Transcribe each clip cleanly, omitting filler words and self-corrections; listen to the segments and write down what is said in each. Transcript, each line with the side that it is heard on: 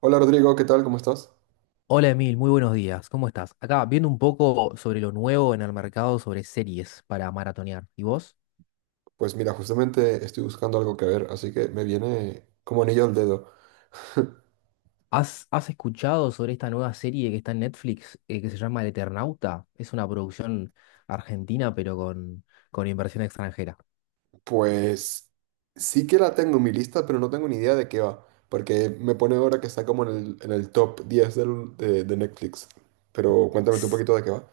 right: Hola Rodrigo, ¿qué tal? ¿Cómo estás?
left: Hola Emil, muy buenos días. ¿Cómo estás? Acá viendo un poco sobre lo nuevo en el mercado sobre series para maratonear. ¿Y vos?
right: Pues mira, justamente estoy buscando algo que ver, así que me viene como anillo al dedo.
left: ¿Has escuchado sobre esta nueva serie que está en Netflix, que se llama El Eternauta? Es una producción argentina pero con inversión extranjera.
right: Pues sí que la tengo en mi lista, pero no tengo ni idea de qué va, porque me pone ahora que está como en el top 10 de Netflix. Pero cuéntame tú un poquito de qué va.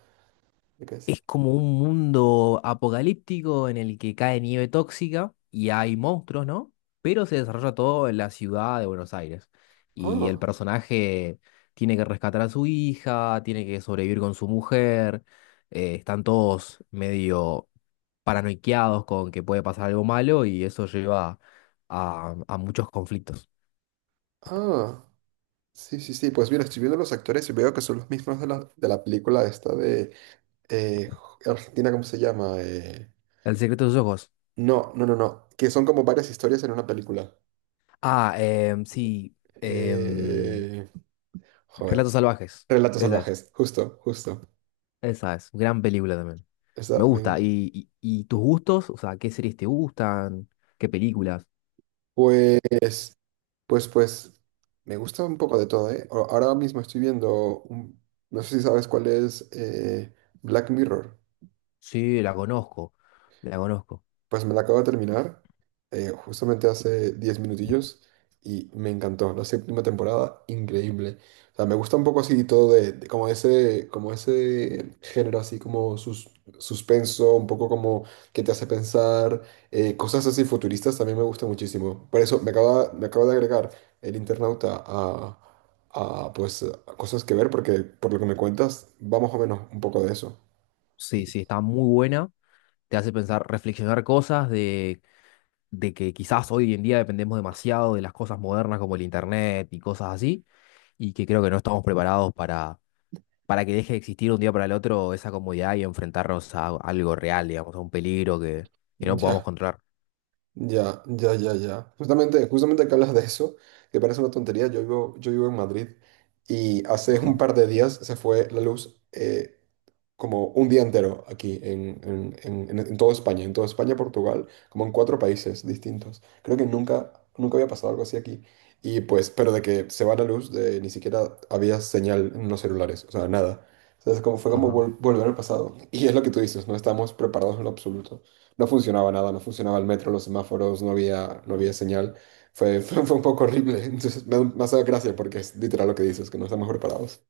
right: ¿De qué es?
left: Es como un mundo apocalíptico en el que cae nieve tóxica y hay monstruos, ¿no? Pero se desarrolla todo en la ciudad de Buenos Aires. Y el
right: Ah,
left: personaje tiene que rescatar a su hija, tiene que sobrevivir con su mujer. Están todos medio paranoiqueados con que puede pasar algo malo y eso lleva a muchos conflictos.
right: ah, sí, sí, sí. Pues mira, estoy viendo los actores y veo que son los mismos de la película esta de eh, Argentina, ¿cómo se llama?
left: El secreto de sus ojos.
right: No, no, no, no, que son como varias historias en una película.
left: Ah, sí. em,
right: Eh,
left: Relatos
right: Joder.
left: salvajes.
right: Relatos
left: esa
right: salvajes, justo, justo.
left: Esa es, gran película también.
right: Esa
left: Me
right: me
left: gusta.
right: enc-
left: ¿Y tus gustos? O sea, ¿qué series te gustan? ¿Qué películas?
right: pues, pues, pues, me gusta un poco de todo, ¿eh? Ahora mismo estoy viendo, no sé si sabes cuál es Black Mirror.
left: Sí, la conozco. La conozco.
right: Pues me la acabo de terminar justamente hace 10 minutillos y me encantó. La séptima temporada, increíble. O sea, me gusta un poco así todo de como ese género así como suspenso, un poco como que te hace pensar, cosas así futuristas también me gusta muchísimo. Por eso me acaba de agregar el internauta a pues a cosas que ver porque por lo que me cuentas va más o menos un poco de eso.
left: Sí, sí, está muy buena. Te hace pensar, reflexionar cosas de que quizás hoy en día dependemos demasiado de las cosas modernas como el internet y cosas así, y que creo que no estamos preparados para que deje de existir un día para el otro esa comodidad y enfrentarnos a algo real, digamos, a un peligro que no podamos
right: Ya.
left: controlar.
right: Ya, ya, ya, ya. Justamente, justamente que hablas de eso, que parece una tontería, yo vivo en Madrid y hace un
left: Ajá,
right: par de días se fue la luz. Como un día entero aquí en toda España, Portugal, como en 4 países distintos. Creo que nunca, nunca había pasado algo así aquí. Y pues, pero de que se va la luz, de, ni siquiera había señal en los celulares, o sea, nada. Entonces, como fue como
left: ajá.
right: volver al pasado. Y es lo que tú dices, no estábamos preparados en lo absoluto. No funcionaba nada, no funcionaba el metro, los semáforos, no había señal. Fue un poco horrible. Entonces, me hace gracia porque es literal lo que dices, que no estamos preparados.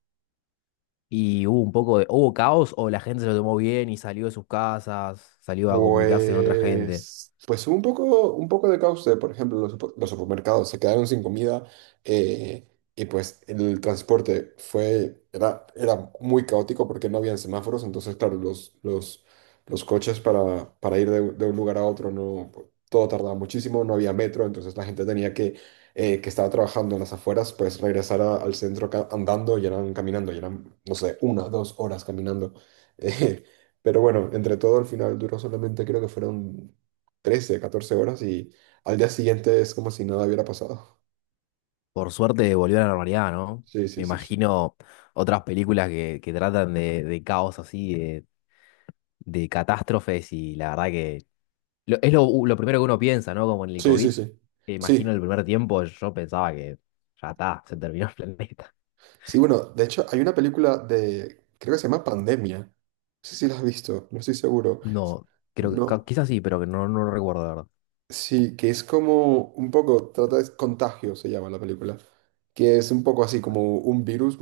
left: Y hubo un poco de, hubo caos o la gente se lo tomó bien y salió de sus casas, salió a comunicarse con otra gente.
right: Pues, pues hubo un poco de caos de, por ejemplo, los supermercados se quedaron sin comida, eh, y pues el transporte era muy caótico porque no habían semáforos, entonces claro, los coches para ir de un lugar a otro, no, pues, todo tardaba muchísimo, no había metro, entonces la gente que estaba trabajando en las afueras, pues regresar al centro andando y eran caminando, y eran, no sé, una, 2 horas caminando. Pero bueno, entre todo, al final duró solamente creo que fueron 13 14 horas y al día siguiente es como si nada hubiera pasado.
left: Por suerte volvió a la normalidad, ¿no?
right: Sí,
left: Me
right: sí, sí, sí.
left: imagino otras películas que tratan de caos así, de catástrofes y la verdad que es lo primero que uno piensa, ¿no? Como en el
right: Sí, sí,
left: COVID,
right: sí.
left: me imagino el
right: Sí.
left: primer tiempo yo pensaba que ya está, se terminó el planeta.
right: Sí, bueno, de hecho hay una película de, creo que se llama Pandemia. No sé si la has visto, no estoy seguro.
left: No, creo que
right: No.
left: quizás sí, pero que no, no lo recuerdo, la verdad.
right: Sí, que es como un poco, trata de contagio, se llama la película, que es un poco así como un virus,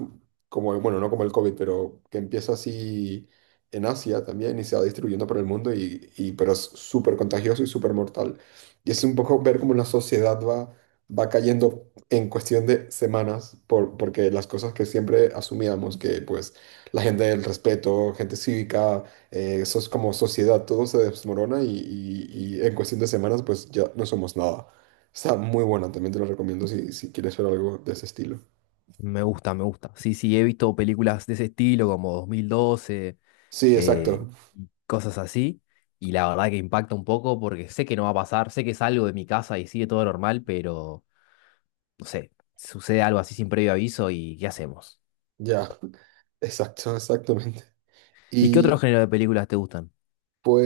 right: como, bueno, no como el COVID, pero que empieza así en Asia también y se va distribuyendo por el mundo, pero es súper contagioso y súper mortal. Y es un poco ver cómo la sociedad va, va cayendo en cuestión de semanas, por, porque las cosas que siempre asumíamos, que pues la gente del respeto, gente cívica, eso como sociedad, todo se desmorona y en cuestión de semanas pues ya no somos nada. Está muy bueno, también te lo recomiendo si, si quieres ver algo de ese estilo.
left: Me gusta, me gusta. Sí, sí, he visto películas de ese estilo como 2012.
right: Sí, exacto,
left: eh, y cosas así. Y la verdad que impacta un poco porque sé que no va a pasar, sé que salgo de mi casa y sigue todo normal, pero no sé, sucede algo así sin previo aviso y ¿qué hacemos?
right: ya, exacto, exactamente.
left: ¿Y qué otro
right: Y
left: género de películas te gustan?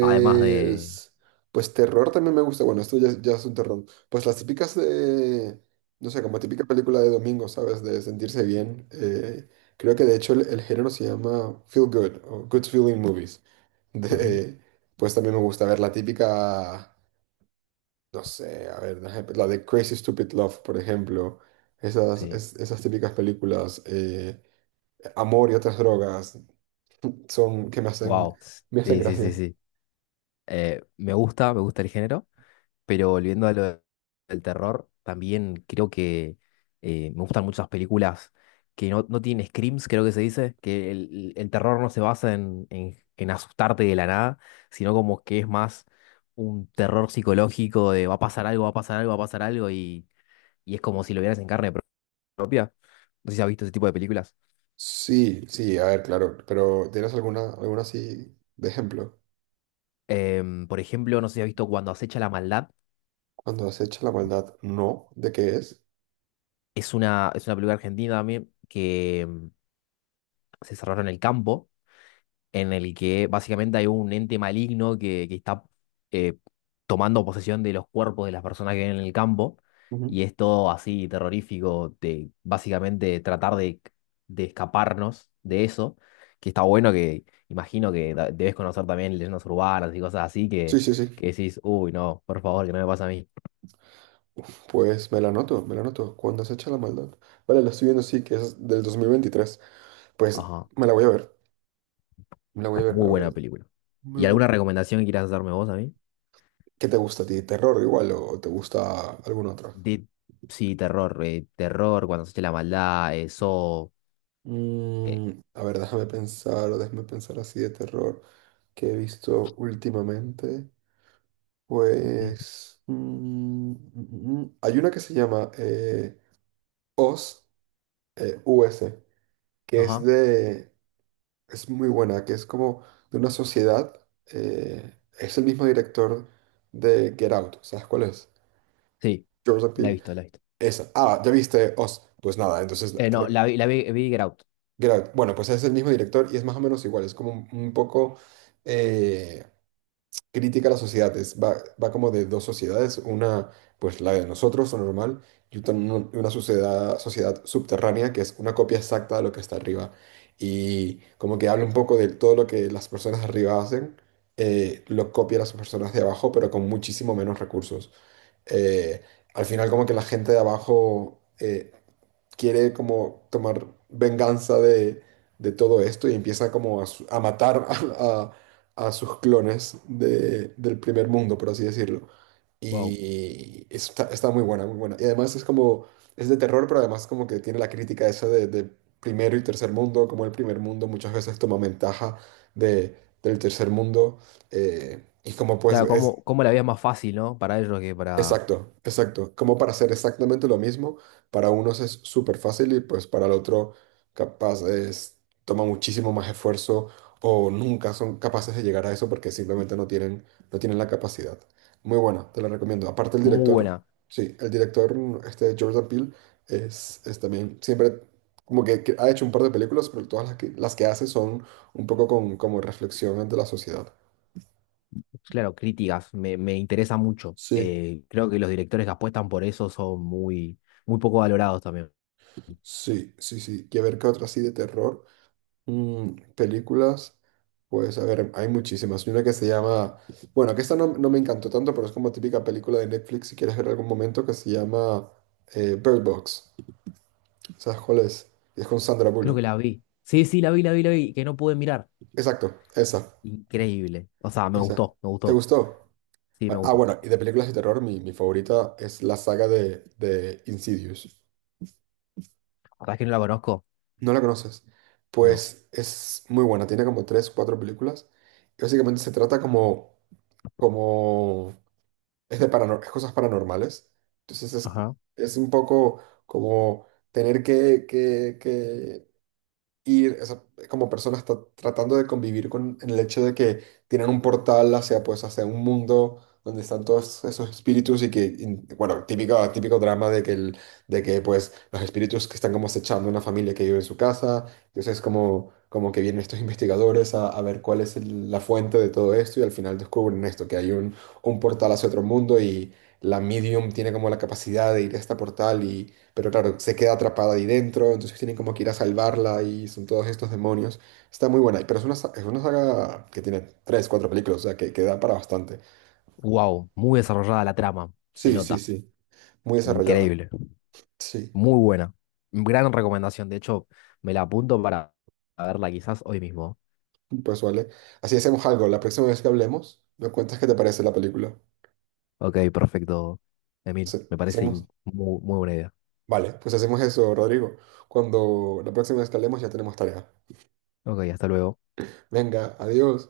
left: Además de...
right: pues terror también me gusta, bueno, esto ya, ya es un terror. Pues las típicas de, no sé, como típica película de domingo, ¿sabes? De sentirse bien. Creo que de hecho el género se llama Feel Good o Good Feeling Movies.
left: Ujú.
right: De- pues también me gusta ver la típica, no sé, a ver, la de Crazy Stupid Love, por ejemplo. Esas,
left: Sí,
right: esas típicas películas, Amor y otras drogas, son que
left: wow.
right: me hacen
left: Sí, sí, sí,
right: gracia.
left: sí. Me gusta el género. Pero volviendo a lo del terror, también creo que me gustan muchas películas que no, no tienen screams, creo que se dice, que el terror no se basa en, en asustarte de la nada, sino como que es más un terror psicológico de va a pasar algo, va a pasar algo, va a pasar algo, y es como si lo vieras en carne propia. No sé si has visto ese tipo de películas.
right: Sí, sí, a ver, claro, pero ¿tienes alguna, alguna así de ejemplo?
left: Por ejemplo, no sé si has visto Cuando acecha la maldad.
right: Cuando acecha la maldad, no, ¿de qué es?
left: Es una película argentina también que se desarrolla en el campo en el que básicamente hay un ente maligno que está eh, tomando posesión de los cuerpos de las personas que viven en el campo,
right: Ujú.
left: y es todo así terrorífico, de básicamente tratar de escaparnos de eso, que está bueno que imagino que debes conocer también leyendas urbanas y cosas así
right: Sí, sí, sí.
left: que decís, uy, no, por favor, que no me pase a mí.
right: Pues me la anoto, me la anoto. Cuando acecha la maldad. Vale, la estoy viendo, sí, que es del 2023. Pues
left: Ajá,
right: me la voy a ver. Me la voy a ver, me
left: muy
right: la voy a
left: buena
right: ver.
left: película.
right: Muy
left: ¿Y alguna
right: bueno.
left: recomendación que quieras hacerme vos a mí?
right: ¿Qué te gusta a ti? ¿Terror igual o te gusta algún otro?
left: De, sí, terror, terror, cuando se eche la maldad, eso eh.
right: Mm, a ver, déjame pensar así de terror que he visto últimamente. Pues mm, hay una que se llama Oz, US, que es
left: Ajá.
right: de, es muy buena, que es como de una sociedad. Es el mismo director de Get Out, ¿sabes cuál es?
left: Sí,
right: Jordan
left: la he
right: Peele.
left: visto, la he visto.
right: Esa. Ah, ¿ya viste Oz? Pues nada, entonces te
left: No, la vi, vi Get Out.
right: Bueno, pues es el mismo director y es más o menos igual, es como un poco eh, crítica a la sociedad, va, va como de dos sociedades, una pues la de nosotros, lo normal, y una sociedad, sociedad subterránea que es una copia exacta de lo que está arriba. Y como que habla un poco de todo lo que las personas de arriba hacen, lo copia las personas de abajo, pero con muchísimo menos recursos. Eh, Al final como que la gente de abajo... quiere como tomar venganza de todo esto y empieza como a matar a sus clones del primer mundo, por así decirlo.
left: Wow.
right: Y eso está, está muy buena, muy buena. Y además es como, es de terror, pero además como que tiene la crítica esa de primero y tercer mundo, como el primer mundo muchas veces toma ventaja de, del tercer mundo. eh, y como pues
left: Claro,
right: es,
left: cómo, cómo la vida es más fácil, ¿no? Para ellos que para...
right: Exacto, exacto. Como para hacer exactamente lo mismo, para unos es súper fácil y pues para el otro capaz es, toma muchísimo más esfuerzo o nunca son capaces de llegar a eso porque simplemente no tienen, no tienen la capacidad. Muy buena, te la recomiendo. Aparte el
left: Muy
right: director,
left: buena.
right: sí, el director, este Jordan Peele, es también siempre como que ha hecho un par de películas, pero todas las que hace son un poco con, como reflexión ante la sociedad.
left: Claro, críticas, me interesa mucho.
right: Sí,
left: Creo que los directores que apuestan por eso son muy, muy poco valorados también.
right: sí, sí, sí. Y a ver qué otra así de terror. Mm, películas, pues a ver, hay muchísimas. Hay una que se llama, bueno, que esta no, no me encantó tanto, pero es como típica película de Netflix, si quieres ver algún momento, que se llama Bird Box. ¿Sabes cuál es? Es con Sandra
left: Creo que
right: Bullock.
left: la vi. Sí, sí, la vi, la vi, la vi, que no pude mirar.
right: Exacto, esa,
left: Increíble. O sea, me
right: esa.
left: gustó, me
right: ¿Te
left: gustó.
right: gustó?
left: Sí, me
right: Ah, ah,
left: gustó.
right: bueno, y de películas de terror, mi favorita es la saga de Insidious.
left: ¿Sabes que no la conozco?
right: ¿No la conoces?
left: No.
right: Pues es muy buena, tiene como tres, cuatro películas. Y básicamente se trata como, como es de es cosas paranormales. Entonces
left: Ajá.
right: es un poco como tener que, que ir, o sea, como persona está tratando de convivir con el hecho de que tienen un portal hacia, pues, hacia un mundo donde están todos esos espíritus y que, bueno, típico, típico drama de que, pues, los espíritus que están como acechando una familia que vive en su casa, entonces como, como que vienen estos investigadores a ver cuál es la fuente de todo esto y al final descubren esto, que hay un portal hacia otro mundo y la medium tiene como la capacidad de ir a este portal, pero claro, se queda atrapada ahí dentro, entonces tienen como que ir a salvarla y son todos estos demonios. Está muy buena, pero es una, es una saga que tiene tres, cuatro películas, o sea, que da para bastante.
left: Wow, muy desarrollada la trama. Se
right: Sí, sí,
left: nota.
right: sí, muy desarrollada.
left: Increíble.
right: Sí,
left: Muy buena. Gran recomendación. De hecho, me la apunto para verla quizás hoy mismo.
right: pues vale. Así hacemos algo, la próxima vez que hablemos, me cuentas qué te parece la película.
left: Ok, perfecto, Emil.
right: Sí,
left: Me parece
right: hacemos,
left: muy, muy buena idea.
right: vale, pues hacemos eso, Rodrigo. Cuando la próxima vez que hablemos ya tenemos tarea.
left: Ok, hasta luego.
right: Venga, adiós.